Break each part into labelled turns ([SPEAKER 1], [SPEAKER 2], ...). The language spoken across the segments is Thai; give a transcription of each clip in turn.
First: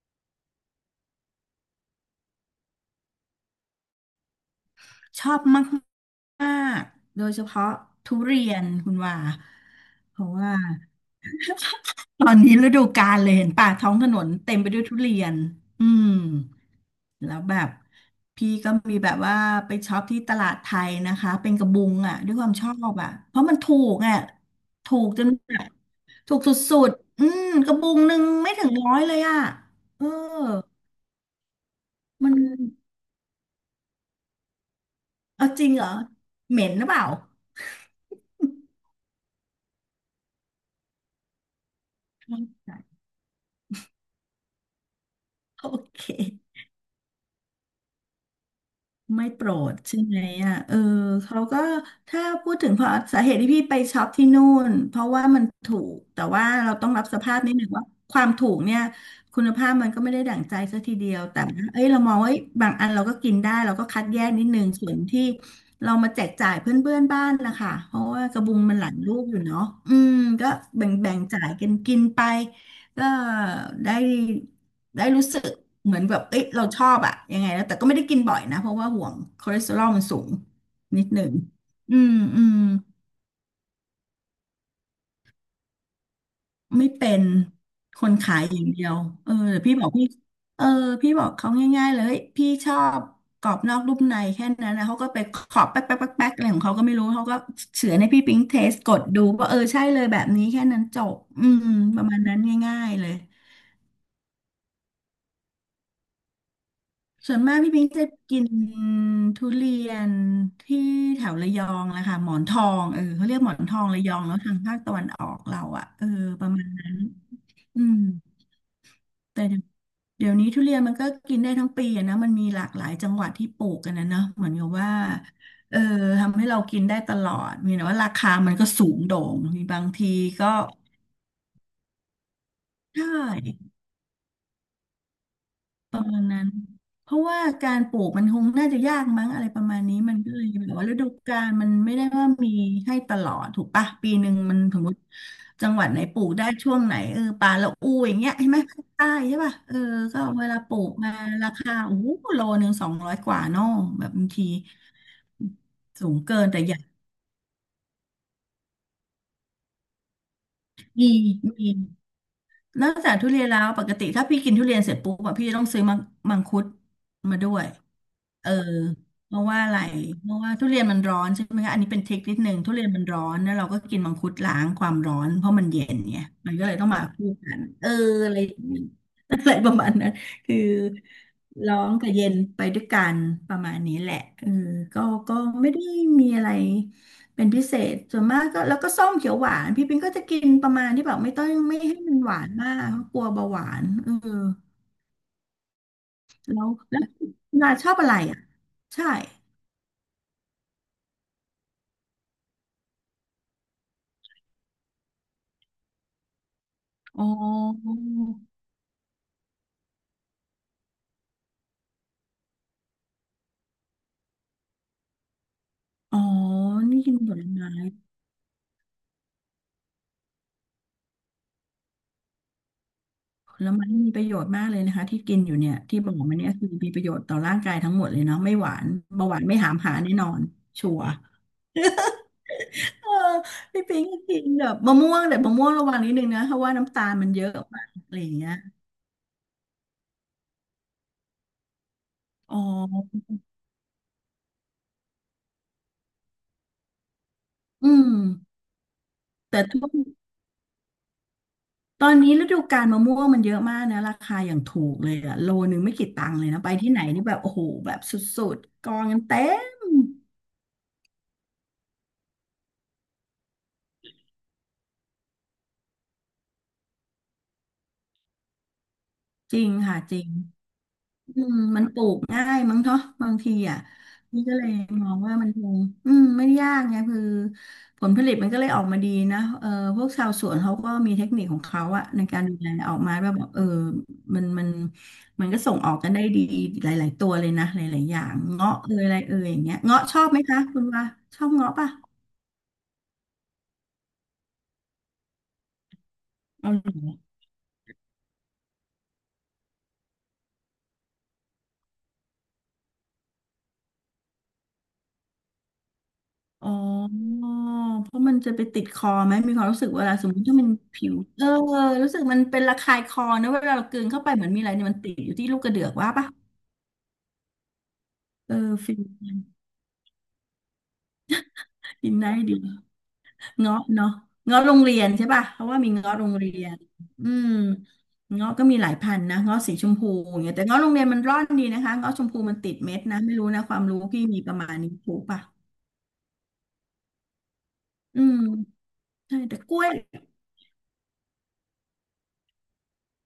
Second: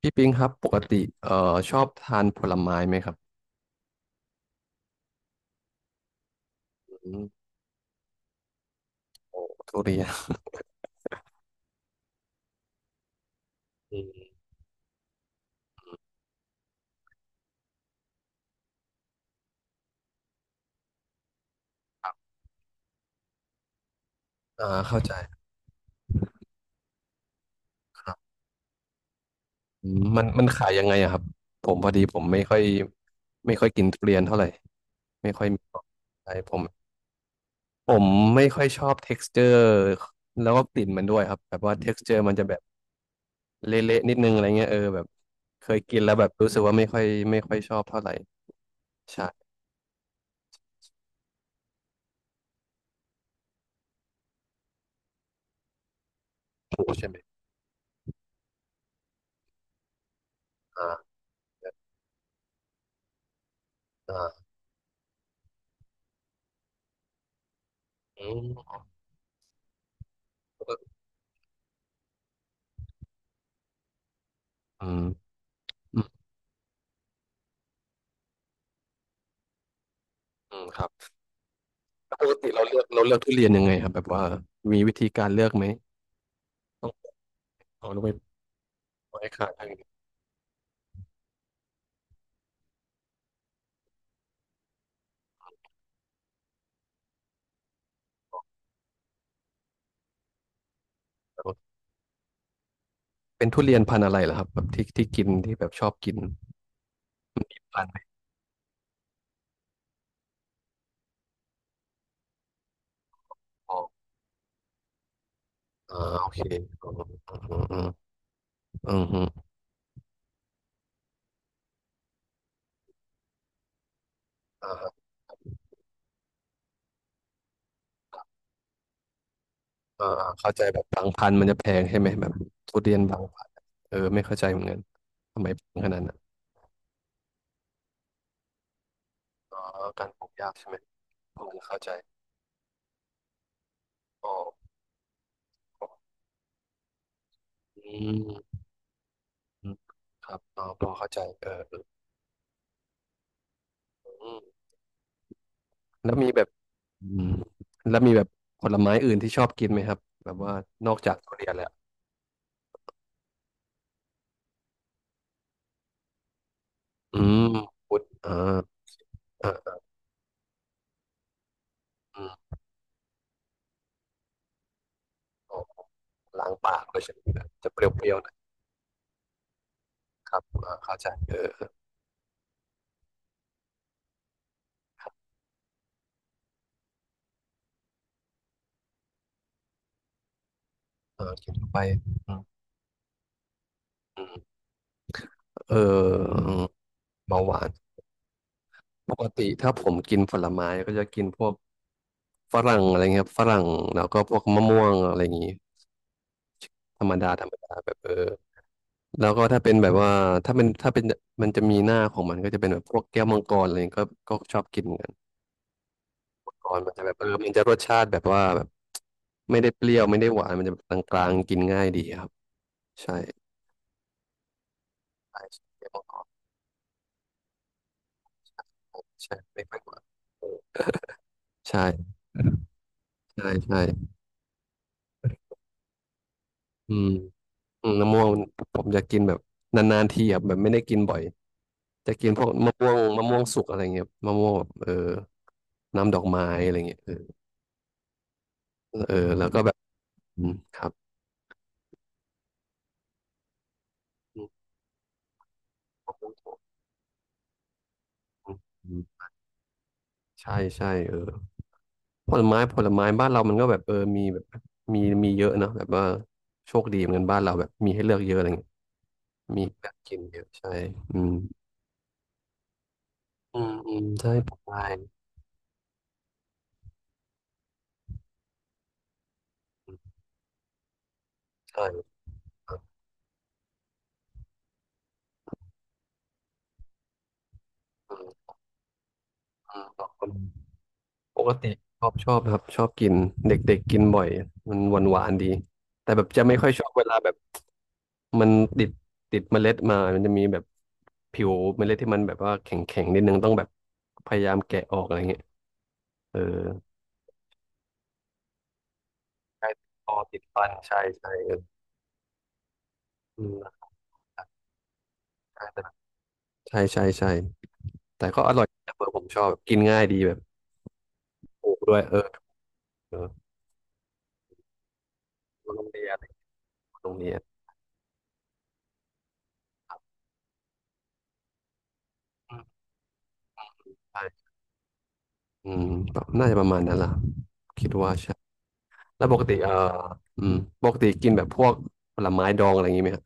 [SPEAKER 1] พี่ปิงครับปกติเอ่อชอบทานผลไม้ไหมครับ
[SPEAKER 2] ชอบมากมาก
[SPEAKER 1] อื
[SPEAKER 2] โด
[SPEAKER 1] ม
[SPEAKER 2] ยเฉพาะทุเรียนคุณว่า
[SPEAKER 1] โอ้ทุเรียน
[SPEAKER 2] เพราะว่าตอนนี้ฤดูกาลเลยเห็นป่าท้อง
[SPEAKER 1] อื
[SPEAKER 2] ถนน
[SPEAKER 1] ม
[SPEAKER 2] เต็มไปด้วยทุเรียนอืมแล้วแบบพี่ก็มีแบบว่าไปช็อปที่ตลาดไทยนะคะเป็นกระบุงอ่ะด้วยความชอบอ่ะเพราะมันถูกอ่ะ
[SPEAKER 1] อ่า
[SPEAKER 2] ถู
[SPEAKER 1] เข้า
[SPEAKER 2] ก
[SPEAKER 1] ใจ
[SPEAKER 2] จนแบบถูกสุดๆอืมกระบุง
[SPEAKER 1] ค
[SPEAKER 2] ห
[SPEAKER 1] รั
[SPEAKER 2] นึ่ง
[SPEAKER 1] บ
[SPEAKER 2] ไม่ถึงร้อยเลยอ่ะ
[SPEAKER 1] อืม
[SPEAKER 2] เออ
[SPEAKER 1] มันขายยังไงอะครับผมพอดีผม
[SPEAKER 2] มัน
[SPEAKER 1] ไม่ค่อยไม่ค่อยกินทุเรียนเท่าไหร่ไม่ค่อย
[SPEAKER 2] เอา
[SPEAKER 1] มี
[SPEAKER 2] จริ
[SPEAKER 1] ค
[SPEAKER 2] ง
[SPEAKER 1] วา
[SPEAKER 2] เห
[SPEAKER 1] ม
[SPEAKER 2] รอ
[SPEAKER 1] ใช่ผ
[SPEAKER 2] เห
[SPEAKER 1] ม
[SPEAKER 2] ม็นหรือเปล่า
[SPEAKER 1] ผมไม่ค่อยชอบ texture แล้วก็กลิ่นมันด้วยครับแบบว่า texture มันจะแบบ เละๆนิดนึงอะไรเงี้ยเออแบบเค
[SPEAKER 2] โอ
[SPEAKER 1] ยกิน
[SPEAKER 2] เค
[SPEAKER 1] แล้วแบบรู้สึกว่าไม่ค่อยชอบเท่าไหร่
[SPEAKER 2] ไม่โป
[SPEAKER 1] ใช่
[SPEAKER 2] รดใช่ไหมอ่ะเออเขาก็ถ้าพูดถึงเพราะสาเหตุที่พี่ไปช็อปที่นู่นเพราะว่ามันถูกแต่ว่าเรา
[SPEAKER 1] ถู
[SPEAKER 2] ต้
[SPEAKER 1] ก
[SPEAKER 2] องรับ
[SPEAKER 1] ใช่ไหม
[SPEAKER 2] สภาพนิดหนึ่งว่าความถูกเนี่ยคุณภาพมันก็ไม่ได้ดั่งใจซะทีเดี
[SPEAKER 1] อ่า
[SPEAKER 2] ยวแต่ว่าเอ้ยเรามองว่าเอ้ยบางอันเราก็กินได้เราก็คัด
[SPEAKER 1] อ่
[SPEAKER 2] แยกนิ
[SPEAKER 1] า
[SPEAKER 2] ดนึงส่วนที่เรามาแจกจ่ายเพื่อนๆบ้านนะคะเพราะว่า
[SPEAKER 1] อื
[SPEAKER 2] กระ
[SPEAKER 1] ม
[SPEAKER 2] บุงมันหลายลูกอยู่เนาะอืมก็แบ่งๆจ่ายกันกินไปก็ได้
[SPEAKER 1] อืม
[SPEAKER 2] ได้รู้สึกเหมื
[SPEAKER 1] อื
[SPEAKER 2] อน
[SPEAKER 1] ม
[SPEAKER 2] แบบเอ้ยเราชอบอะยังไงแล้วแต่ก็ไม่ได้กินบ่อยนะ เพราะว่าห่วงคอเลสเตอรอลมันสูง
[SPEAKER 1] อืมครั
[SPEAKER 2] นิด
[SPEAKER 1] บ
[SPEAKER 2] หนึ่งอืม
[SPEAKER 1] ปก
[SPEAKER 2] อื
[SPEAKER 1] ติ
[SPEAKER 2] ม
[SPEAKER 1] เราเลือกทุเรียนยังไงครับแบบว่ามีวิธีการเลือกไหม
[SPEAKER 2] ไม่
[SPEAKER 1] ต้อง
[SPEAKER 2] เป็น
[SPEAKER 1] เอาล
[SPEAKER 2] ค
[SPEAKER 1] งไป
[SPEAKER 2] นขายอย่างเดียว
[SPEAKER 1] ปล่อย
[SPEAKER 2] เอ
[SPEAKER 1] ให้
[SPEAKER 2] อ
[SPEAKER 1] ขาย
[SPEAKER 2] แต่
[SPEAKER 1] อะไรอ
[SPEAKER 2] พี่
[SPEAKER 1] ย่าง
[SPEAKER 2] บ
[SPEAKER 1] เงี้
[SPEAKER 2] อ
[SPEAKER 1] ย
[SPEAKER 2] กพี่เออพี่บอกเขาง่ายๆเลยเฮ้ยพี่ชอบกรอบนอกนุ่มในแค่นั้นนะเขาก็ไปขอบแป๊กแป๊กแป๊กแป๊กอะไรของเขาก็ไม่รู้ เขาก็เฉือนให้พี่ปิ๊งเทสกดดูว่าเออใช่เลยแบบนี้แค่นั้นจบอืมประมาณนั้นง่ายๆเลย
[SPEAKER 1] เป็นทุเรียนพันธุ์อะไรเหรอครับแบบที่ที่กินที่แบบชอบกิน
[SPEAKER 2] ส่วนมากพี่
[SPEAKER 1] ร้า
[SPEAKER 2] พิ
[SPEAKER 1] น
[SPEAKER 2] ง
[SPEAKER 1] ไห
[SPEAKER 2] จะ
[SPEAKER 1] น
[SPEAKER 2] กินทุเรียนที่แถวระยองแหละค่ะหมอนทองเออเขาเรียกหมอน
[SPEAKER 1] พ
[SPEAKER 2] ท
[SPEAKER 1] อ
[SPEAKER 2] องระยองแล้วทางภาคตะวันออกเราอะเออ
[SPEAKER 1] อ่าโอเค
[SPEAKER 2] ประมาณนั้น
[SPEAKER 1] อื
[SPEAKER 2] อื
[SPEAKER 1] ม
[SPEAKER 2] ม
[SPEAKER 1] อืมอืมอืมอื
[SPEAKER 2] แต่
[SPEAKER 1] ม
[SPEAKER 2] เดี๋ยวเดี๋ยวนี้ทุเรียนมันก็กินได้ทั้งปีอะนะมันมีหลากหลายจังหวัดที่ปลูกกันนะเนาะเหมือนกับว่า
[SPEAKER 1] อ่า
[SPEAKER 2] เออทำให้เรากินได้ตลอดมีแต่ว่าราคามันก็สูงโด่งมีบาง
[SPEAKER 1] อ่า
[SPEAKER 2] ทีก็
[SPEAKER 1] เข้าใจแบบบางพันธุ์มันจะแพงใช่ไหมแบบทุเรียน
[SPEAKER 2] ใช่
[SPEAKER 1] บางพันธุ์เออไม่เข้าใจเหมือนกันทำไมแพงข
[SPEAKER 2] ป
[SPEAKER 1] นาด
[SPEAKER 2] ระ
[SPEAKER 1] นั้
[SPEAKER 2] มา
[SPEAKER 1] น
[SPEAKER 2] ณนั้นเพราะว่าการปลูกมันคงน่าจะยากมั้งอะไร
[SPEAKER 1] อ๋
[SPEAKER 2] ป
[SPEAKER 1] อ
[SPEAKER 2] ระมาณนี้
[SPEAKER 1] การ
[SPEAKER 2] มัน
[SPEAKER 1] ปลู
[SPEAKER 2] ก็
[SPEAKER 1] ก
[SPEAKER 2] เลย
[SPEAKER 1] ยากใช่
[SPEAKER 2] แบบ
[SPEAKER 1] ไหม
[SPEAKER 2] ว่าฤดูกา
[SPEAKER 1] ผม
[SPEAKER 2] ลมัน
[SPEAKER 1] เข้าใจ
[SPEAKER 2] ไม่ได้ว่ามีให้ตลอดถูกปะปีห
[SPEAKER 1] อ๋
[SPEAKER 2] นึ่
[SPEAKER 1] อ
[SPEAKER 2] งมันสมมติจังหวั
[SPEAKER 1] อ
[SPEAKER 2] ด
[SPEAKER 1] อ
[SPEAKER 2] ไหนปลูกได้ช่วงไหนเออปลาละอู
[SPEAKER 1] อื
[SPEAKER 2] อย่างเงี้ยใช่ไห
[SPEAKER 1] ม
[SPEAKER 2] มภาคใต้ใช่ป่ะ
[SPEAKER 1] อื
[SPEAKER 2] เอ
[SPEAKER 1] ม
[SPEAKER 2] อก็
[SPEAKER 1] ครับ
[SPEAKER 2] เวลา
[SPEAKER 1] อ๋อ
[SPEAKER 2] ปลู
[SPEAKER 1] พอ
[SPEAKER 2] ก
[SPEAKER 1] เข้า
[SPEAKER 2] มา
[SPEAKER 1] ใจเอ
[SPEAKER 2] รา
[SPEAKER 1] อ
[SPEAKER 2] คาโอ้โหโลหนึ่ง200กว่าเนอะแบบบาง
[SPEAKER 1] อื
[SPEAKER 2] ที
[SPEAKER 1] มแล้
[SPEAKER 2] สู
[SPEAKER 1] ว
[SPEAKER 2] ง
[SPEAKER 1] มีแบ
[SPEAKER 2] เกิน
[SPEAKER 1] บ
[SPEAKER 2] แต่อยาก
[SPEAKER 1] อืมแล้วมีแบบผลไม้อื่นที่ชอบกินไหมครับแบบว่านอก
[SPEAKER 2] มี
[SPEAKER 1] จากทุเรียนแล้
[SPEAKER 2] มี
[SPEAKER 1] ว
[SPEAKER 2] นอกจากทุเรียนแล้วปกติถ้าพี่กินทุเรียนเสร็จปุ๊บอะพี่จะต้องซื้อมังคุด
[SPEAKER 1] อื
[SPEAKER 2] มา
[SPEAKER 1] ม
[SPEAKER 2] ด้วย
[SPEAKER 1] พุดอ่า
[SPEAKER 2] เออเพราะ
[SPEAKER 1] อ่
[SPEAKER 2] ว่าอะ
[SPEAKER 1] า
[SPEAKER 2] ไรเพราะว่าทุเรียนมันร้อนใช่ไหมคะอันนี้เป็นเท
[SPEAKER 1] อื
[SPEAKER 2] คนิคนิด
[SPEAKER 1] ม
[SPEAKER 2] นึงทุเรียนมันร้อนแล้วเราก็กินมังคุดล้างความร้อนเพราะ
[SPEAKER 1] ออ
[SPEAKER 2] มั
[SPEAKER 1] ก
[SPEAKER 2] นเย็นไง
[SPEAKER 1] ล้า
[SPEAKER 2] มั
[SPEAKER 1] ง
[SPEAKER 2] นก็เล
[SPEAKER 1] ปา
[SPEAKER 2] ย
[SPEAKER 1] ก
[SPEAKER 2] ต้อง
[SPEAKER 1] เล
[SPEAKER 2] มา
[SPEAKER 1] ยใช่ไหม
[SPEAKER 2] คู่
[SPEAKER 1] แบบ
[SPEAKER 2] กัน
[SPEAKER 1] จะเปร
[SPEAKER 2] เออ
[SPEAKER 1] ี้ยวๆห
[SPEAKER 2] อะ
[SPEAKER 1] นะ
[SPEAKER 2] ไรอย่างนี้อะไรประมาณนั้น
[SPEAKER 1] ครับ
[SPEAKER 2] คือ
[SPEAKER 1] อ่าเข้าใจเออ
[SPEAKER 2] ร้อนกับเย็นไปด้วยกันประมาณนี้แหละเออก็ก็ไม่ได้มีอะไร เป็นพิเศษส่วนมากก็แล้วก็ส้มเขียวหวานพี่ปิงก็จะกินประมาณที่แบบ
[SPEAKER 1] เอ
[SPEAKER 2] ไม่
[SPEAKER 1] อ
[SPEAKER 2] ต้อง
[SPEAKER 1] กินเข้า
[SPEAKER 2] ไม่
[SPEAKER 1] ไป
[SPEAKER 2] ให้มันห
[SPEAKER 1] อื
[SPEAKER 2] วา
[SPEAKER 1] ม
[SPEAKER 2] นมากเพราะกลัวเบาหวานเออ
[SPEAKER 1] อืมเออ
[SPEAKER 2] แล้ว
[SPEAKER 1] เบาหวาน
[SPEAKER 2] นาชอบอะไรอ่ะใช่
[SPEAKER 1] ปกติถ้าผมกินผลไม้ก็จะกินพวกฝรั่งอะไรเงี้ยครับฝรั่งแล้วก็พวกมะม่วงอะไรอย่างงี้ธรรม
[SPEAKER 2] อ๋อ
[SPEAKER 1] ดาธรรมดาแบบเออ แล้วก็ถ้าเป็นแบบว่าถ้าเป็นมันจะมีหน้าของมันก็จะเป็นแบบพวกแก้วมังกรอะไรเงี้ยก็ชอบกินเหมือนกัน
[SPEAKER 2] อ๋อ
[SPEAKER 1] มังกรมัน
[SPEAKER 2] นี่
[SPEAKER 1] จะแบ
[SPEAKER 2] กิ
[SPEAKER 1] บ
[SPEAKER 2] น
[SPEAKER 1] เออ
[SPEAKER 2] ผล
[SPEAKER 1] มันจะ
[SPEAKER 2] ไม้
[SPEAKER 1] รสชาติแบบว่าแบบไม่ได้เปรี้ยวไม่ได้หวานมันจะกลางๆกินง่ายดีครับใช่
[SPEAKER 2] ผลไม้มีประโยชน์มากเลยนะคะที่กิน
[SPEAKER 1] ใช่
[SPEAKER 2] อยู่เนี่ย
[SPEAKER 1] แก้ว
[SPEAKER 2] ที่
[SPEAKER 1] มัง
[SPEAKER 2] บ
[SPEAKER 1] ก
[SPEAKER 2] อก
[SPEAKER 1] ร
[SPEAKER 2] มาเนี่ยคือมีประโยชน์ต่อร่างกายทั้งหมดเลยเนาะไม่หวานเบาห
[SPEAKER 1] ใช่
[SPEAKER 2] วานไม่
[SPEAKER 1] ไม่
[SPEAKER 2] หา
[SPEAKER 1] แพ
[SPEAKER 2] ม
[SPEAKER 1] งก
[SPEAKER 2] หา
[SPEAKER 1] ว่า
[SPEAKER 2] แน่นอนชัวร์
[SPEAKER 1] ใช่
[SPEAKER 2] เออ
[SPEAKER 1] ใช่ใช่
[SPEAKER 2] พี่ปิงก็กินแบบมะม่วงแต่มะม่วงระวังนิดนึงนะเพราะว่า
[SPEAKER 1] อื
[SPEAKER 2] น้ำตา
[SPEAKER 1] ม
[SPEAKER 2] ลมันเยอะมา
[SPEAKER 1] อื
[SPEAKER 2] ก
[SPEAKER 1] มมะ
[SPEAKER 2] อะไร
[SPEAKER 1] ม่ว
[SPEAKER 2] อ
[SPEAKER 1] ง
[SPEAKER 2] ย่างเงี้ย
[SPEAKER 1] ผมจะกินแบบนานๆทีครับแบบไม่ได้กินบ่อยจะกินพวก
[SPEAKER 2] อ๋อ
[SPEAKER 1] มะม่วงมะม่วงสุกอะไรเงี้ยมะม่วงแบบเออน้ำดอกไม้อะไรเงี้ยเออ
[SPEAKER 2] อืม
[SPEAKER 1] เออแล้ว
[SPEAKER 2] แต่
[SPEAKER 1] ก็แบบ
[SPEAKER 2] ทุก
[SPEAKER 1] อืมครับ
[SPEAKER 2] ตอนนี้ฤดูกาลมะม่วงมันเยอะมากนะราคาอย่างถูกเลยอะโลนึงไม่กี่ตังค์เลยนะไปที่ไหนนี่แบบโอ้โหแบบสุ
[SPEAKER 1] อ
[SPEAKER 2] ดๆก
[SPEAKER 1] ื
[SPEAKER 2] องกัน
[SPEAKER 1] ม
[SPEAKER 2] เต็ม
[SPEAKER 1] ใช่ใช่เออผลไม้ผลไม้บ้านเรามันก็แบบเออมีแบบมีมีเยอะเนอะแบบว่าโชคดีเหมือนกันบ้านเราแบบมีให้เลือกเยอะอะไรเงี้ย
[SPEAKER 2] จ
[SPEAKER 1] มี
[SPEAKER 2] ริ
[SPEAKER 1] ให้
[SPEAKER 2] ง
[SPEAKER 1] เลือก
[SPEAKER 2] ค่ะจ
[SPEAKER 1] กิน
[SPEAKER 2] ริง
[SPEAKER 1] เยอะใช่อืม
[SPEAKER 2] อืมมันปลูกง่ายมั้งเนาะบางที
[SPEAKER 1] อืม
[SPEAKER 2] อ่ะ
[SPEAKER 1] อืมใช่
[SPEAKER 2] นี่
[SPEAKER 1] ผ
[SPEAKER 2] ก็
[SPEAKER 1] ล
[SPEAKER 2] เลย
[SPEAKER 1] ไม้
[SPEAKER 2] มองว่ามันคงอืมไม่ได้ยากไงคือผลผลิตมันก็เลยออกมาดีนะเออ
[SPEAKER 1] อื
[SPEAKER 2] พวก
[SPEAKER 1] ม
[SPEAKER 2] ชาวสวนเขาก็มีเทคนิคของเขา
[SPEAKER 1] ใช่
[SPEAKER 2] อะในการดูแล
[SPEAKER 1] ครับ
[SPEAKER 2] ออกมาว่าแบบเออมันมันมันก็ส่งออกกันได้ดีหลายๆตัวเลยนะหลายๆอ
[SPEAKER 1] อื
[SPEAKER 2] ย่าง
[SPEAKER 1] ม
[SPEAKER 2] เงาะเอยอะไรเอยอย่างเงี้ย
[SPEAKER 1] อืมข
[SPEAKER 2] เงาะ
[SPEAKER 1] อบ
[SPEAKER 2] ชอ
[SPEAKER 1] คุ
[SPEAKER 2] บ
[SPEAKER 1] ณ
[SPEAKER 2] ไหมคะคุณว่าช
[SPEAKER 1] ป
[SPEAKER 2] อ
[SPEAKER 1] ก
[SPEAKER 2] บ
[SPEAKER 1] ติ
[SPEAKER 2] เงาะป่ะ
[SPEAKER 1] ชอบชอบครับชอบกินเด็กๆกินบ่อยมันหวานหวานดีแต่แบบจะไม่ค่อยชอบเวลา
[SPEAKER 2] ออ
[SPEAKER 1] แบบมันติดติดเมล็ดมามันจะมีแบบผิวเมล็ดที่มันแบบว่าแข็งแข็งนิดนึงต้องแบบพยายามแกะออกอะไรเงี้ย เออ
[SPEAKER 2] อ๋อ เพราะมันจะไปติดคอไหมมีควา
[SPEAKER 1] ใช่
[SPEAKER 2] มรู้สึกเว
[SPEAKER 1] คอ
[SPEAKER 2] ลาสมม
[SPEAKER 1] ติด
[SPEAKER 2] ติถ้า
[SPEAKER 1] ฟั
[SPEAKER 2] มัน
[SPEAKER 1] นใช่
[SPEAKER 2] ผิว
[SPEAKER 1] ใช่เออ
[SPEAKER 2] รู้สึกมันเป็นระคายคอ
[SPEAKER 1] อื
[SPEAKER 2] นะ
[SPEAKER 1] ม
[SPEAKER 2] เวลาเรากลืนเข้าไปเหมือนมีอะไรเนี่ยมันติดอยู่ที่ลูกกระเดือกว่าปะ
[SPEAKER 1] ใช่ใช่ใช่แต่ก็อ
[SPEAKER 2] เออ
[SPEAKER 1] ร่อยแต
[SPEAKER 2] ฟิน
[SPEAKER 1] เบอร์ผมชอบแบบกินง่ายดีแบบถูกด้วยเออ
[SPEAKER 2] ได้ดี
[SPEAKER 1] เออ
[SPEAKER 2] เงาะเนาะเงาะโรงเรียนใช่ป่ะเพราะว่า
[SPEAKER 1] โรง
[SPEAKER 2] มี
[SPEAKER 1] เรีย
[SPEAKER 2] เงาะ
[SPEAKER 1] น
[SPEAKER 2] โรงเรียน
[SPEAKER 1] โรง
[SPEAKER 2] อื
[SPEAKER 1] เรียน
[SPEAKER 2] มเงาะก็มีหลายพันธุ์นะเงาะสีชมพูอย่างเงี้ยแต่เงาะโรงเรียนมันร่อนดีนะคะเงาะชมพู
[SPEAKER 1] อื
[SPEAKER 2] มัน
[SPEAKER 1] ม
[SPEAKER 2] ติดเม็ดนะไม่รู้นะความรู้พี่มีป
[SPEAKER 1] ใช่
[SPEAKER 2] ระมาณนี้ถูกป่ะ
[SPEAKER 1] อืมน่าจะประมาณนั้นล่ะคิดว่า
[SPEAKER 2] อื
[SPEAKER 1] ใช่
[SPEAKER 2] ม
[SPEAKER 1] แล้วป
[SPEAKER 2] ใช่
[SPEAKER 1] กติ
[SPEAKER 2] แต่
[SPEAKER 1] เอ
[SPEAKER 2] ก
[SPEAKER 1] อ
[SPEAKER 2] ล้วย
[SPEAKER 1] อืมปกติกินแบบพวกผลไม้ดองอะไรอย่างงี้ไหมครับ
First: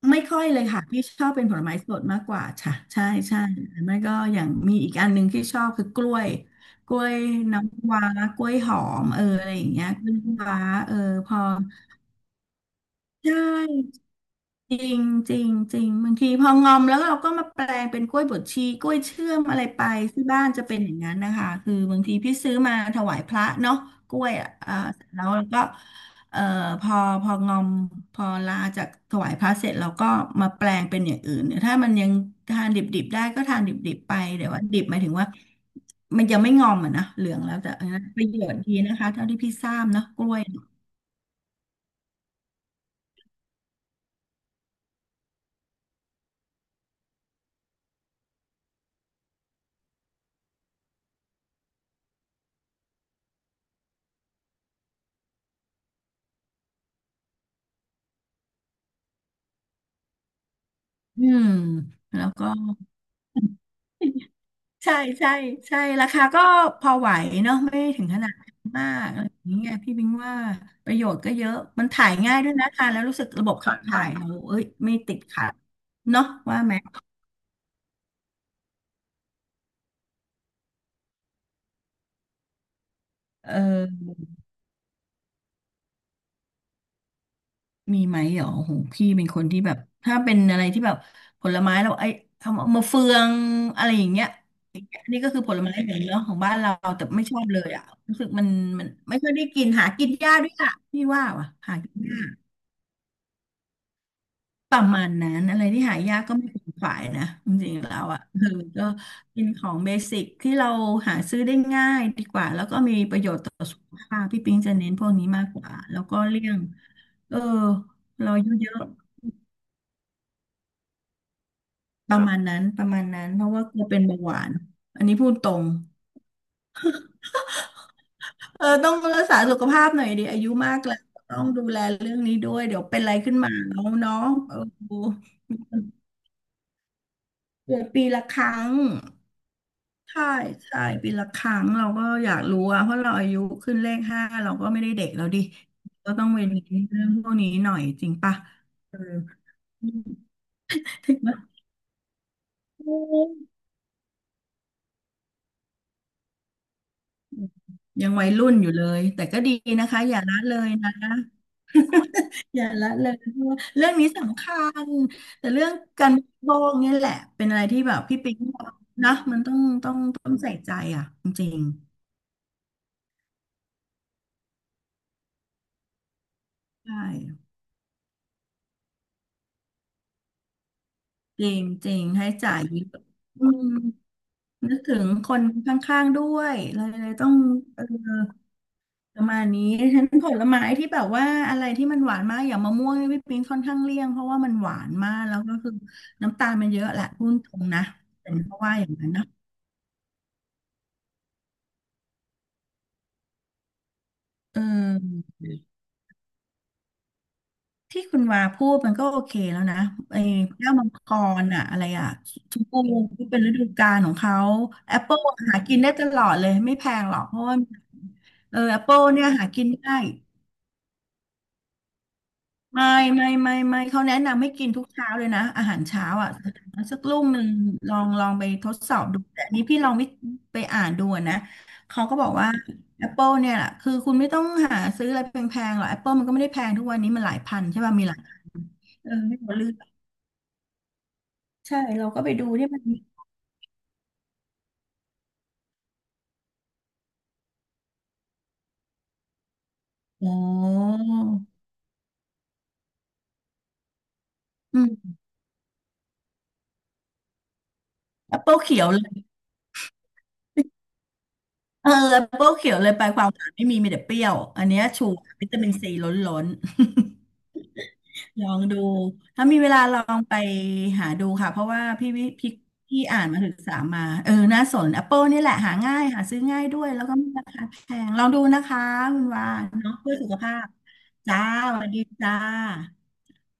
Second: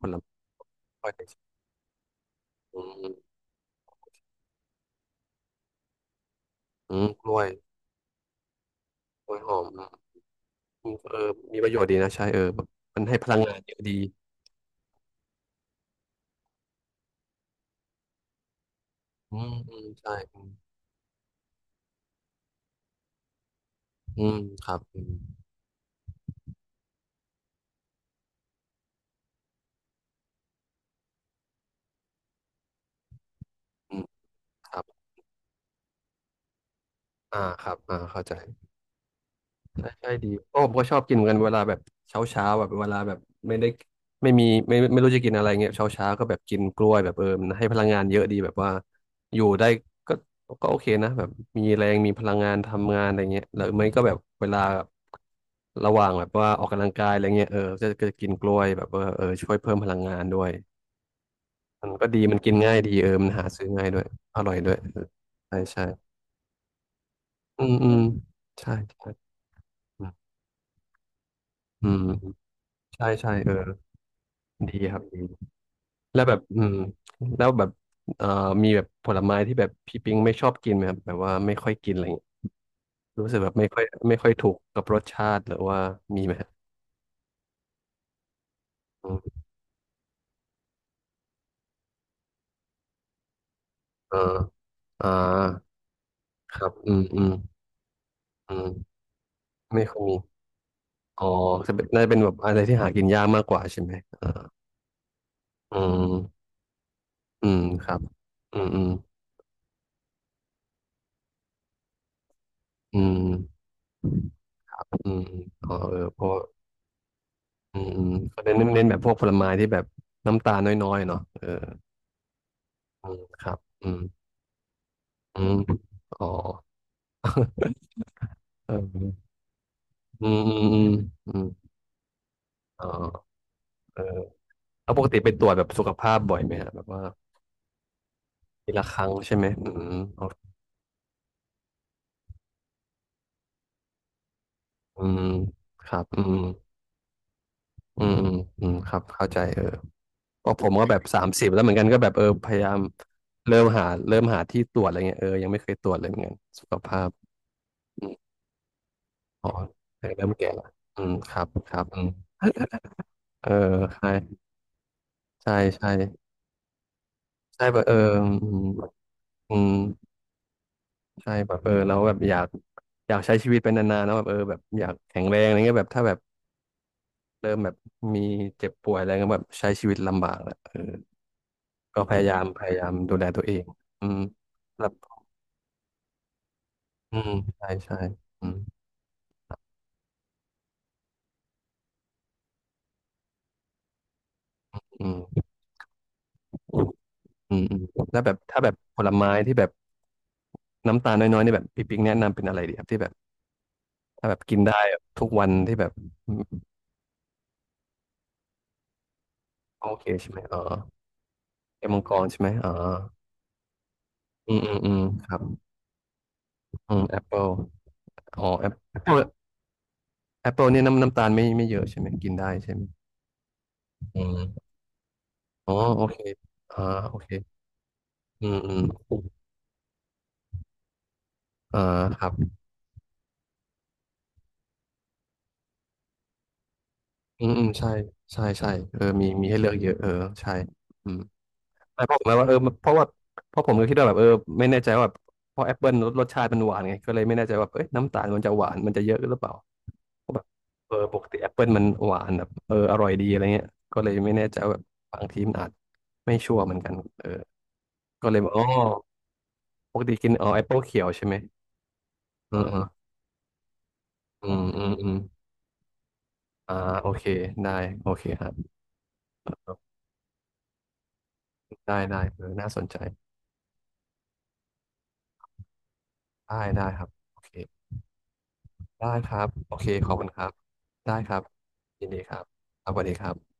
[SPEAKER 1] ผล
[SPEAKER 2] ไม่
[SPEAKER 1] ไม้
[SPEAKER 2] ค่อยเลยค่ะพี่
[SPEAKER 1] ก
[SPEAKER 2] ช
[SPEAKER 1] ล้ว
[SPEAKER 2] อ
[SPEAKER 1] ย
[SPEAKER 2] บเป็นผลไม้สดมากกว่าค่ะ
[SPEAKER 1] อื
[SPEAKER 2] ใช่
[SPEAKER 1] ม
[SPEAKER 2] ใช่หรือไม่ก็อย่างมีอีกอันหนึ่งที่ชอบคือกล้วยก
[SPEAKER 1] อื
[SPEAKER 2] ล้ว
[SPEAKER 1] ม
[SPEAKER 2] ย
[SPEAKER 1] กล้วย
[SPEAKER 2] น้ำว้ากล้วยหอม
[SPEAKER 1] กล้วย
[SPEAKER 2] อะ
[SPEAKER 1] ห
[SPEAKER 2] ไร
[SPEAKER 1] อ
[SPEAKER 2] อ
[SPEAKER 1] ม
[SPEAKER 2] ย่างเงี้ยกล้วยน้ำว้า
[SPEAKER 1] อื
[SPEAKER 2] เอ
[SPEAKER 1] ม
[SPEAKER 2] อ
[SPEAKER 1] เออ
[SPEAKER 2] พอ
[SPEAKER 1] มีประโยชน์ดีนะใช่เออแบบมันให้พ
[SPEAKER 2] ใช
[SPEAKER 1] ลังงานเยอะดี
[SPEAKER 2] ่ จริงจริงจริงบางทีพองอมแล้วเราก็มาแปลงเป็นกล้วยบวชชีกล้วยเชื่อ
[SPEAKER 1] อื
[SPEAKER 2] ม
[SPEAKER 1] ม
[SPEAKER 2] อะไร
[SPEAKER 1] อื
[SPEAKER 2] ไป
[SPEAKER 1] มใช่
[SPEAKER 2] ที่
[SPEAKER 1] อื
[SPEAKER 2] บ้าน
[SPEAKER 1] ม
[SPEAKER 2] จะเป็นอย่างนั้นนะคะคือบางทีพี่ซื้อมาถวายพระเนาะกล้
[SPEAKER 1] อื
[SPEAKER 2] วย
[SPEAKER 1] ม
[SPEAKER 2] อ่ะ
[SPEAKER 1] ครับอื
[SPEAKER 2] เสร็จ
[SPEAKER 1] ม
[SPEAKER 2] แล้วก็เอ่อพอพองอมพอลาจากถวายพระเสร็จเราก็มาแปลงเป็นอย่างอื่นถ้ามันยังทานดิบๆได้ก็ทานดิ
[SPEAKER 1] อื
[SPEAKER 2] บ
[SPEAKER 1] ม
[SPEAKER 2] ๆไปแต่วว่า
[SPEAKER 1] ค
[SPEAKER 2] ดิ
[SPEAKER 1] รั
[SPEAKER 2] บ
[SPEAKER 1] บ
[SPEAKER 2] หมายถึงว่ามันยังไม่งอมอ่ะนะเหลือ
[SPEAKER 1] อ่า
[SPEAKER 2] งแล้ว
[SPEAKER 1] ค
[SPEAKER 2] แต่
[SPEAKER 1] รับ
[SPEAKER 2] อัน
[SPEAKER 1] อ่า
[SPEAKER 2] นั้นป
[SPEAKER 1] เข้า
[SPEAKER 2] ระ
[SPEAKER 1] ใจ
[SPEAKER 2] โยชน์ดีนะคะเท่าที่พี่ทราบ
[SPEAKER 1] ใช่
[SPEAKER 2] เนาะ
[SPEAKER 1] ใช่
[SPEAKER 2] กล้
[SPEAKER 1] ดี
[SPEAKER 2] วย
[SPEAKER 1] โอ้ผมก็ชอบกินเหมือนกันเวลาแบบเช้าเช้าแบบเวลาแบบไม่ได้ไม่มีไม่ไม่รู้จะกินอะไรเงี้ยเช้าเช้าก็แบบกินกล้วยแบบเออมันให้พลังงานเยอะดีแบบว่าอยู่ได้ก็ก็โอเคนะแบบมีแรงมีพลังงานทำงานอะไรเงี้ยหรือไม่ก็แบบเวลาระหว่างแบบว่าออกกำลังกายอะไรเงี้ยเออก็จะกินกล้วยแบบว่าเออช่วยเพิ่มพลังงานด้วย
[SPEAKER 2] อืม
[SPEAKER 1] มันก็ดี
[SPEAKER 2] แล้ว
[SPEAKER 1] มัน
[SPEAKER 2] ก็
[SPEAKER 1] กินง่ายดีเออมันหาซื้อง่ายด้วยอร่อยด้วย
[SPEAKER 2] ใช่
[SPEAKER 1] เออ
[SPEAKER 2] ใช่
[SPEAKER 1] ใช่
[SPEAKER 2] ใช่
[SPEAKER 1] ใช่
[SPEAKER 2] ราคาก็พอไหวเนาะ
[SPEAKER 1] อื
[SPEAKER 2] ไม่
[SPEAKER 1] มอืม
[SPEAKER 2] ถึงขนาด
[SPEAKER 1] ใช่
[SPEAKER 2] มาก
[SPEAKER 1] ใช่
[SPEAKER 2] อะไรอย่างเงี้ยพี่
[SPEAKER 1] อื
[SPEAKER 2] บิ
[SPEAKER 1] ม
[SPEAKER 2] งว่าประโยชน์ก็เยอะมั
[SPEAKER 1] อื
[SPEAKER 2] น
[SPEAKER 1] ม
[SPEAKER 2] ถ่ายง่ายด้วยนะคะแล้ว
[SPEAKER 1] ใช่
[SPEAKER 2] รู้สึก
[SPEAKER 1] ใช่
[SPEAKER 2] ระ
[SPEAKER 1] เอ
[SPEAKER 2] บ
[SPEAKER 1] อ
[SPEAKER 2] บขับถ่ายเราเอ้ย
[SPEAKER 1] ดี
[SPEAKER 2] ไม่
[SPEAKER 1] ครับ
[SPEAKER 2] ติ
[SPEAKER 1] ดี
[SPEAKER 2] ดขัด
[SPEAKER 1] แล้ว
[SPEAKER 2] เนาะ
[SPEAKER 1] แบบ
[SPEAKER 2] ว่า
[SPEAKER 1] อื
[SPEAKER 2] ไห
[SPEAKER 1] ม
[SPEAKER 2] ม
[SPEAKER 1] แล้วแบบเอ่อมีแบบผลไม้ที่แบบพี่ปิงไม่ชอบกินไหมครับแบบว่าไม่ค่อยกินอะไรอย่างเงี้ยรู้สึกแบ
[SPEAKER 2] เอ
[SPEAKER 1] บไม่ค่อย
[SPEAKER 2] อ
[SPEAKER 1] ไม่ค่อยถูกกับรสชาติหรือว่ามีไหมครับ
[SPEAKER 2] มีไหมเหรอโอโหพี่
[SPEAKER 1] อื
[SPEAKER 2] เป็น
[SPEAKER 1] ม
[SPEAKER 2] คนที่แบบถ้าเป็นอะไรที่แบบผลไม้เราไอ้คำว่ามะเฟืองอะไรอย่าง
[SPEAKER 1] เออ
[SPEAKER 2] เงี้ย
[SPEAKER 1] อ่า
[SPEAKER 2] อันนี้ก็คือผลไม้เหมือนเนาะของบ้า
[SPEAKER 1] ค
[SPEAKER 2] น
[SPEAKER 1] รั
[SPEAKER 2] เรา
[SPEAKER 1] บอืม
[SPEAKER 2] แต่
[SPEAKER 1] อื
[SPEAKER 2] ไม่
[SPEAKER 1] ม
[SPEAKER 2] ชอบเลยอ่ะรู้สึก
[SPEAKER 1] อื
[SPEAKER 2] มัน
[SPEAKER 1] ม
[SPEAKER 2] ไม่ค่อยได้กิน
[SPEAKER 1] ไม่
[SPEAKER 2] หา
[SPEAKER 1] ค่อ
[SPEAKER 2] กิ
[SPEAKER 1] ย
[SPEAKER 2] น
[SPEAKER 1] มี
[SPEAKER 2] ยากด้วยอ่ะพี่
[SPEAKER 1] อ๋
[SPEAKER 2] ว่า
[SPEAKER 1] อ
[SPEAKER 2] ว่ะ
[SPEAKER 1] จะ
[SPEAKER 2] หา
[SPEAKER 1] เป็นน่าจะเป็นแบบอะไรที่หากินยากมากกว่าใช่ไหมอ่า
[SPEAKER 2] ประมาณนั้นอะไร
[SPEAKER 1] อื
[SPEAKER 2] ที่หายากก็
[SPEAKER 1] ม
[SPEAKER 2] ไม่เป็นฝ่ายนะ
[SPEAKER 1] อื
[SPEAKER 2] จ
[SPEAKER 1] ม
[SPEAKER 2] ริงๆ
[SPEAKER 1] ค
[SPEAKER 2] แล้
[SPEAKER 1] รับ
[SPEAKER 2] วอ่ะคือ
[SPEAKER 1] อืมอื
[SPEAKER 2] ก็
[SPEAKER 1] ม
[SPEAKER 2] กินของเบสิกที่เราหาซื้อได้ง่ายดีกว่าแล้วก็มี
[SPEAKER 1] อื
[SPEAKER 2] ป
[SPEAKER 1] ม
[SPEAKER 2] ระโยชน์ต่อสุขภาพพี่ปิงจะเน้นพ
[SPEAKER 1] อื
[SPEAKER 2] วก
[SPEAKER 1] ม
[SPEAKER 2] นี้มากก
[SPEAKER 1] อ๋อ
[SPEAKER 2] ว่า
[SPEAKER 1] เอ
[SPEAKER 2] แล้
[SPEAKER 1] อ
[SPEAKER 2] วก็
[SPEAKER 1] เพราะว่า
[SPEAKER 2] เลี่ยงเออ
[SPEAKER 1] อืมอืม
[SPEAKER 2] เรา
[SPEAKER 1] เขา
[SPEAKER 2] อายุ
[SPEAKER 1] เน้น
[SPEAKER 2] เยอะ
[SPEAKER 1] เน้นแบบพวกผ
[SPEAKER 2] ๆ
[SPEAKER 1] ลไม้ที่แบบน้ำตาลน้อยๆเนาะเออ
[SPEAKER 2] ประมาณ
[SPEAKER 1] อืม
[SPEAKER 2] นั้นเพ
[SPEAKER 1] ค
[SPEAKER 2] ราะ
[SPEAKER 1] รับ
[SPEAKER 2] ว่ากลัว
[SPEAKER 1] อื
[SPEAKER 2] เป็
[SPEAKER 1] ม
[SPEAKER 2] นเบาหวานอันนี้พูด
[SPEAKER 1] อื
[SPEAKER 2] ตร
[SPEAKER 1] ม
[SPEAKER 2] ง
[SPEAKER 1] อ๋อเอ
[SPEAKER 2] ต้อง
[SPEAKER 1] อ
[SPEAKER 2] รักษาสุขภาพหน่อยดิ
[SPEAKER 1] อื
[SPEAKER 2] อา
[SPEAKER 1] ม
[SPEAKER 2] ยุ
[SPEAKER 1] อืม
[SPEAKER 2] มา
[SPEAKER 1] อื
[SPEAKER 2] ก
[SPEAKER 1] ม
[SPEAKER 2] แล้ว
[SPEAKER 1] อื
[SPEAKER 2] ต้องดู
[SPEAKER 1] ม
[SPEAKER 2] แลเรื่องนี้ด้วยเดี๋ยว
[SPEAKER 1] อ๋
[SPEAKER 2] เป็นอะไรขึ้
[SPEAKER 1] อ
[SPEAKER 2] นมาน้อง
[SPEAKER 1] เออ
[SPEAKER 2] เนาะเออ
[SPEAKER 1] แล้วปกติไปตรวจแบบสุขภาพบ่อยไหมฮะแบบว่า
[SPEAKER 2] เกิดปีละครั้ง
[SPEAKER 1] ปีละครั้งใช่ไหมอืม
[SPEAKER 2] ใช่
[SPEAKER 1] อ๋อ
[SPEAKER 2] ใช่ปีละครั้งเราก็อยากรู้อะเพราะเราอายุขึ้นเลขห้าเราก็ไม่ได้
[SPEAKER 1] อื
[SPEAKER 2] เด็ก
[SPEAKER 1] ม
[SPEAKER 2] แล้วดิ
[SPEAKER 1] ครับ
[SPEAKER 2] ก็
[SPEAKER 1] อื
[SPEAKER 2] ต้อง
[SPEAKER 1] ม
[SPEAKER 2] เว้นเรื่องพวกนี้หน่อย
[SPEAKER 1] อื
[SPEAKER 2] จริง
[SPEAKER 1] ม
[SPEAKER 2] ปะ
[SPEAKER 1] อืมค
[SPEAKER 2] เอ
[SPEAKER 1] รั
[SPEAKER 2] อ
[SPEAKER 1] บเข้าใจเออเพราะผมก็แบบ
[SPEAKER 2] ถึง
[SPEAKER 1] สาม
[SPEAKER 2] ว่า
[SPEAKER 1] สิบแล้วเหมือนกันก็แบบเออพยายาม
[SPEAKER 2] โอ้
[SPEAKER 1] เริ่มหาที่ตรวจอะไรเงี้ยเออยังไม่เคยตรวจเลยเหมือนกันสุขภาพอื
[SPEAKER 2] ยัง
[SPEAKER 1] ม
[SPEAKER 2] วัยรุ่นอยู่เลยแต่ก็
[SPEAKER 1] อ๋อ
[SPEAKER 2] ดีนะคะ
[SPEAKER 1] แต่
[SPEAKER 2] อย่า
[SPEAKER 1] เริ่ม
[SPEAKER 2] ละ
[SPEAKER 1] แก่
[SPEAKER 2] เล
[SPEAKER 1] ละ
[SPEAKER 2] ยนะ
[SPEAKER 1] อืมครับค รับอืม
[SPEAKER 2] อย่าละเลยเพ
[SPEAKER 1] เอ
[SPEAKER 2] ราะ
[SPEAKER 1] อ
[SPEAKER 2] ว่าเรื่องนี้
[SPEAKER 1] ใช่
[SPEAKER 2] สำคัญแต่
[SPEAKER 1] ใช่
[SPEAKER 2] เรื่อง
[SPEAKER 1] ใช่
[SPEAKER 2] การบริโภคเนี่ยแหละเป็นอะไร
[SPEAKER 1] ใช่
[SPEAKER 2] ที่
[SPEAKER 1] ป่ะเอ
[SPEAKER 2] แบ
[SPEAKER 1] อ
[SPEAKER 2] บพี่ปิ๊ง
[SPEAKER 1] อื
[SPEAKER 2] บ
[SPEAKER 1] ม
[SPEAKER 2] อกนะมัน
[SPEAKER 1] อืม
[SPEAKER 2] ต้องใส่ใจอ่ะจ
[SPEAKER 1] ใช่
[SPEAKER 2] ริ
[SPEAKER 1] แบบ
[SPEAKER 2] ง
[SPEAKER 1] เออเราแบบอยากอยากใช้ชีวิตไปนานๆนะแบบเออแบบอยากแข็งแรงอะไรเงี้ยแบบถ้าแบบ
[SPEAKER 2] ๆใช่
[SPEAKER 1] เริ่มแบบมีเจ็บป่วยอะไรเงี้ยแบบใช้ชีวิตลำบากแหละเออ
[SPEAKER 2] จริงจริ
[SPEAKER 1] ก็
[SPEAKER 2] ง
[SPEAKER 1] พยา
[SPEAKER 2] ให้
[SPEAKER 1] ยาม
[SPEAKER 2] จ่า
[SPEAKER 1] พ
[SPEAKER 2] ย
[SPEAKER 1] ยา
[SPEAKER 2] เย
[SPEAKER 1] ยา
[SPEAKER 2] อะ
[SPEAKER 1] มดูแลตัว
[SPEAKER 2] อื
[SPEAKER 1] เอ
[SPEAKER 2] ม
[SPEAKER 1] งอืม
[SPEAKER 2] นึก
[SPEAKER 1] แล้ว
[SPEAKER 2] ถึงคนข้างๆด้วยเลย
[SPEAKER 1] อื
[SPEAKER 2] ต้อ
[SPEAKER 1] ม
[SPEAKER 2] ง
[SPEAKER 1] ใช่
[SPEAKER 2] เออ
[SPEAKER 1] ใช่อืม
[SPEAKER 2] ประมาณนี้ฉะนันผลไม้ที่แบบว่าอะไรที่มันหวานมากอย่างมะม่วงนี่พี่ปิงค่อนข้างเลี่ยงเพราะว่ามันหวานมา
[SPEAKER 1] อืม
[SPEAKER 2] กแล้วก็คือน้ำตาลมัน
[SPEAKER 1] อ
[SPEAKER 2] เยอะแหละพูดต
[SPEAKER 1] ื
[SPEAKER 2] ร
[SPEAKER 1] ม
[SPEAKER 2] ง
[SPEAKER 1] อื
[SPEAKER 2] นะ
[SPEAKER 1] มแล้วแบ
[SPEAKER 2] เป็
[SPEAKER 1] บ
[SPEAKER 2] นเพ
[SPEAKER 1] ถ้า
[SPEAKER 2] ราะ
[SPEAKER 1] แบ
[SPEAKER 2] ว่า
[SPEAKER 1] บ
[SPEAKER 2] อย่าง
[SPEAKER 1] ผ
[SPEAKER 2] นั้
[SPEAKER 1] ล
[SPEAKER 2] นนะ
[SPEAKER 1] ไม้ที่แบบน้ำตาลน้อยๆนี่แบบพี่ปิ๊กแนะนำเป็นอะไรดีครับที่แบบถ้าแบบกิ
[SPEAKER 2] เอ
[SPEAKER 1] นได้ทุ
[SPEAKER 2] อ
[SPEAKER 1] กวันที่แบบอืม
[SPEAKER 2] ที่คุณวาพูดมันก็โอเคแล้วนะ
[SPEAKER 1] โอเค
[SPEAKER 2] ไอ้
[SPEAKER 1] ใช่ไหมอ๋อ
[SPEAKER 2] แก้วมังกรอะอะไร
[SPEAKER 1] แก้วมัง
[SPEAKER 2] อะ
[SPEAKER 1] กรใช่ไหม
[SPEAKER 2] ชม
[SPEAKER 1] อ๋อ
[SPEAKER 2] พูที่เป็นฤดูกาลของเขา
[SPEAKER 1] อืมอืมอื
[SPEAKER 2] แอ
[SPEAKER 1] ม
[SPEAKER 2] ปเปิล
[SPEAKER 1] ครับ
[SPEAKER 2] หากินได้ตลอดเลยไม่แพ
[SPEAKER 1] อืม
[SPEAKER 2] งหร
[SPEAKER 1] แอ
[SPEAKER 2] อก
[SPEAKER 1] ป
[SPEAKER 2] เพ
[SPEAKER 1] เปิ
[SPEAKER 2] ราะ
[SPEAKER 1] ล
[SPEAKER 2] ว่า
[SPEAKER 1] อ๋อแอป
[SPEAKER 2] แอปเปิล
[SPEAKER 1] เปิล
[SPEAKER 2] เนี่ยหากินได้
[SPEAKER 1] แอปเปิลเนี่ยน้ำตาลไม่เยอะใช่ไหมกินได้ใช่ไหม
[SPEAKER 2] ไม่ไม่ไม่เขาแนะ
[SPEAKER 1] อืม
[SPEAKER 2] นำให้กินทุกเช้าเลยนะอา
[SPEAKER 1] อ๋อ
[SPEAKER 2] หาร
[SPEAKER 1] โอ
[SPEAKER 2] เช้า
[SPEAKER 1] เค
[SPEAKER 2] อ่ะ
[SPEAKER 1] อ่า
[SPEAKER 2] สัก
[SPEAKER 1] โอ
[SPEAKER 2] ลูก
[SPEAKER 1] เค
[SPEAKER 2] หนึ่งลองไป
[SPEAKER 1] อืม
[SPEAKER 2] ท
[SPEAKER 1] อื
[SPEAKER 2] ด
[SPEAKER 1] ม
[SPEAKER 2] สอบดูแต่อันนี้พี่ลองไปอ่านดูอะนะ
[SPEAKER 1] อ่า
[SPEAKER 2] เขาก็
[SPEAKER 1] ค
[SPEAKER 2] บ
[SPEAKER 1] รั
[SPEAKER 2] อก
[SPEAKER 1] บ
[SPEAKER 2] ว่า Apple เนี่ยแหละคือคุณไม่ต้องหาซื้ออะไรแพงๆหรอก Apple มันก็ไม่ได้แพงทุกวันนี้มันหลาย
[SPEAKER 1] อืม
[SPEAKER 2] พั
[SPEAKER 1] อื
[SPEAKER 2] น
[SPEAKER 1] ม
[SPEAKER 2] ใช่
[SPEAKER 1] ใช่
[SPEAKER 2] ป่ะมีหลาย
[SPEAKER 1] ใช่ใช่เออมี
[SPEAKER 2] ไม่ต้
[SPEAKER 1] มี
[SPEAKER 2] อง
[SPEAKER 1] ให้
[SPEAKER 2] เลื
[SPEAKER 1] เลื
[SPEAKER 2] อ
[SPEAKER 1] อ
[SPEAKER 2] ก
[SPEAKER 1] กเยอะเออใช่อืม
[SPEAKER 2] ใช่
[SPEAKER 1] แต่
[SPEAKER 2] เรา
[SPEAKER 1] พอ
[SPEAKER 2] ก็
[SPEAKER 1] ผม
[SPEAKER 2] ไป
[SPEAKER 1] แล้ว
[SPEAKER 2] ดู
[SPEAKER 1] ว่าเออ
[SPEAKER 2] ที่มัน
[SPEAKER 1] เพราะ
[SPEAKER 2] มี
[SPEAKER 1] ว่าเพราะผมก็คิดว่าแบบเออไม่แน่ใจว่าแบบเพราะแอปเปิลรสชาติมันหวานไงก็เลยไม่แน่ใจว่าเอ้ยน้ำตาลมันจะหวานมันจะเยอะหรือเปล่าเพ
[SPEAKER 2] อ๋
[SPEAKER 1] ราะแบบเอ
[SPEAKER 2] อ
[SPEAKER 1] อปกติแอปเปิลมันหวานแบบเอออร่อยดีอะไรเงี้ยก็เลยไม่แน่ใจว่าแบ
[SPEAKER 2] อื
[SPEAKER 1] บ
[SPEAKER 2] ม
[SPEAKER 1] บางทีมันอาจไม่ชัวร์เหมือนกันเออก็เลยบอก
[SPEAKER 2] Apple
[SPEAKER 1] อ๋อ
[SPEAKER 2] เขียวเลย
[SPEAKER 1] ปกติกินอ๋อแอปเปิลเขียวใช่ไหม
[SPEAKER 2] เออ Apple
[SPEAKER 1] อื
[SPEAKER 2] เขียว
[SPEAKER 1] ม
[SPEAKER 2] เลยไปความหวานไม่มีมีแต่เปรี้ยว
[SPEAKER 1] อืม
[SPEAKER 2] อันเนี้
[SPEAKER 1] อื
[SPEAKER 2] ย
[SPEAKER 1] ม
[SPEAKER 2] ชู
[SPEAKER 1] อืม
[SPEAKER 2] วิตามินซีล้น
[SPEAKER 1] อ่า
[SPEAKER 2] ๆ
[SPEAKER 1] โอเคได้โอเคค
[SPEAKER 2] ล
[SPEAKER 1] รั
[SPEAKER 2] อง
[SPEAKER 1] บ
[SPEAKER 2] ดูถ้ามีเวลาลองไปหาดูค่ะเพราะว่า
[SPEAKER 1] ได้
[SPEAKER 2] พี่
[SPEAKER 1] ได้
[SPEAKER 2] วิ
[SPEAKER 1] เออ
[SPEAKER 2] พี่
[SPEAKER 1] น่าสนใจ
[SPEAKER 2] พี่อ่านมาศึกษามาน่าสน Apple นี่แหละหาง่ายหาซื้อง่า
[SPEAKER 1] ได้
[SPEAKER 2] ยด้ว
[SPEAKER 1] ได้
[SPEAKER 2] ย
[SPEAKER 1] ค
[SPEAKER 2] แล้ว
[SPEAKER 1] รับ
[SPEAKER 2] ก็ไม่
[SPEAKER 1] โอ
[SPEAKER 2] รา
[SPEAKER 1] เค
[SPEAKER 2] คาแพงลองดูนะคะ
[SPEAKER 1] ได้
[SPEAKER 2] คุณ
[SPEAKER 1] ครั
[SPEAKER 2] วา
[SPEAKER 1] บ
[SPEAKER 2] น
[SPEAKER 1] โอเค
[SPEAKER 2] เนาะ
[SPEAKER 1] ขอ
[SPEAKER 2] เพื่อ
[SPEAKER 1] บคุ
[SPEAKER 2] สุ
[SPEAKER 1] ณ
[SPEAKER 2] ข
[SPEAKER 1] ครับ
[SPEAKER 2] ภาพ
[SPEAKER 1] ได้ค
[SPEAKER 2] จ้า
[SPEAKER 1] รับ
[SPEAKER 2] สวัสดี
[SPEAKER 1] ยินดีค
[SPEAKER 2] จ้า
[SPEAKER 1] รับครับสวัสดีครับ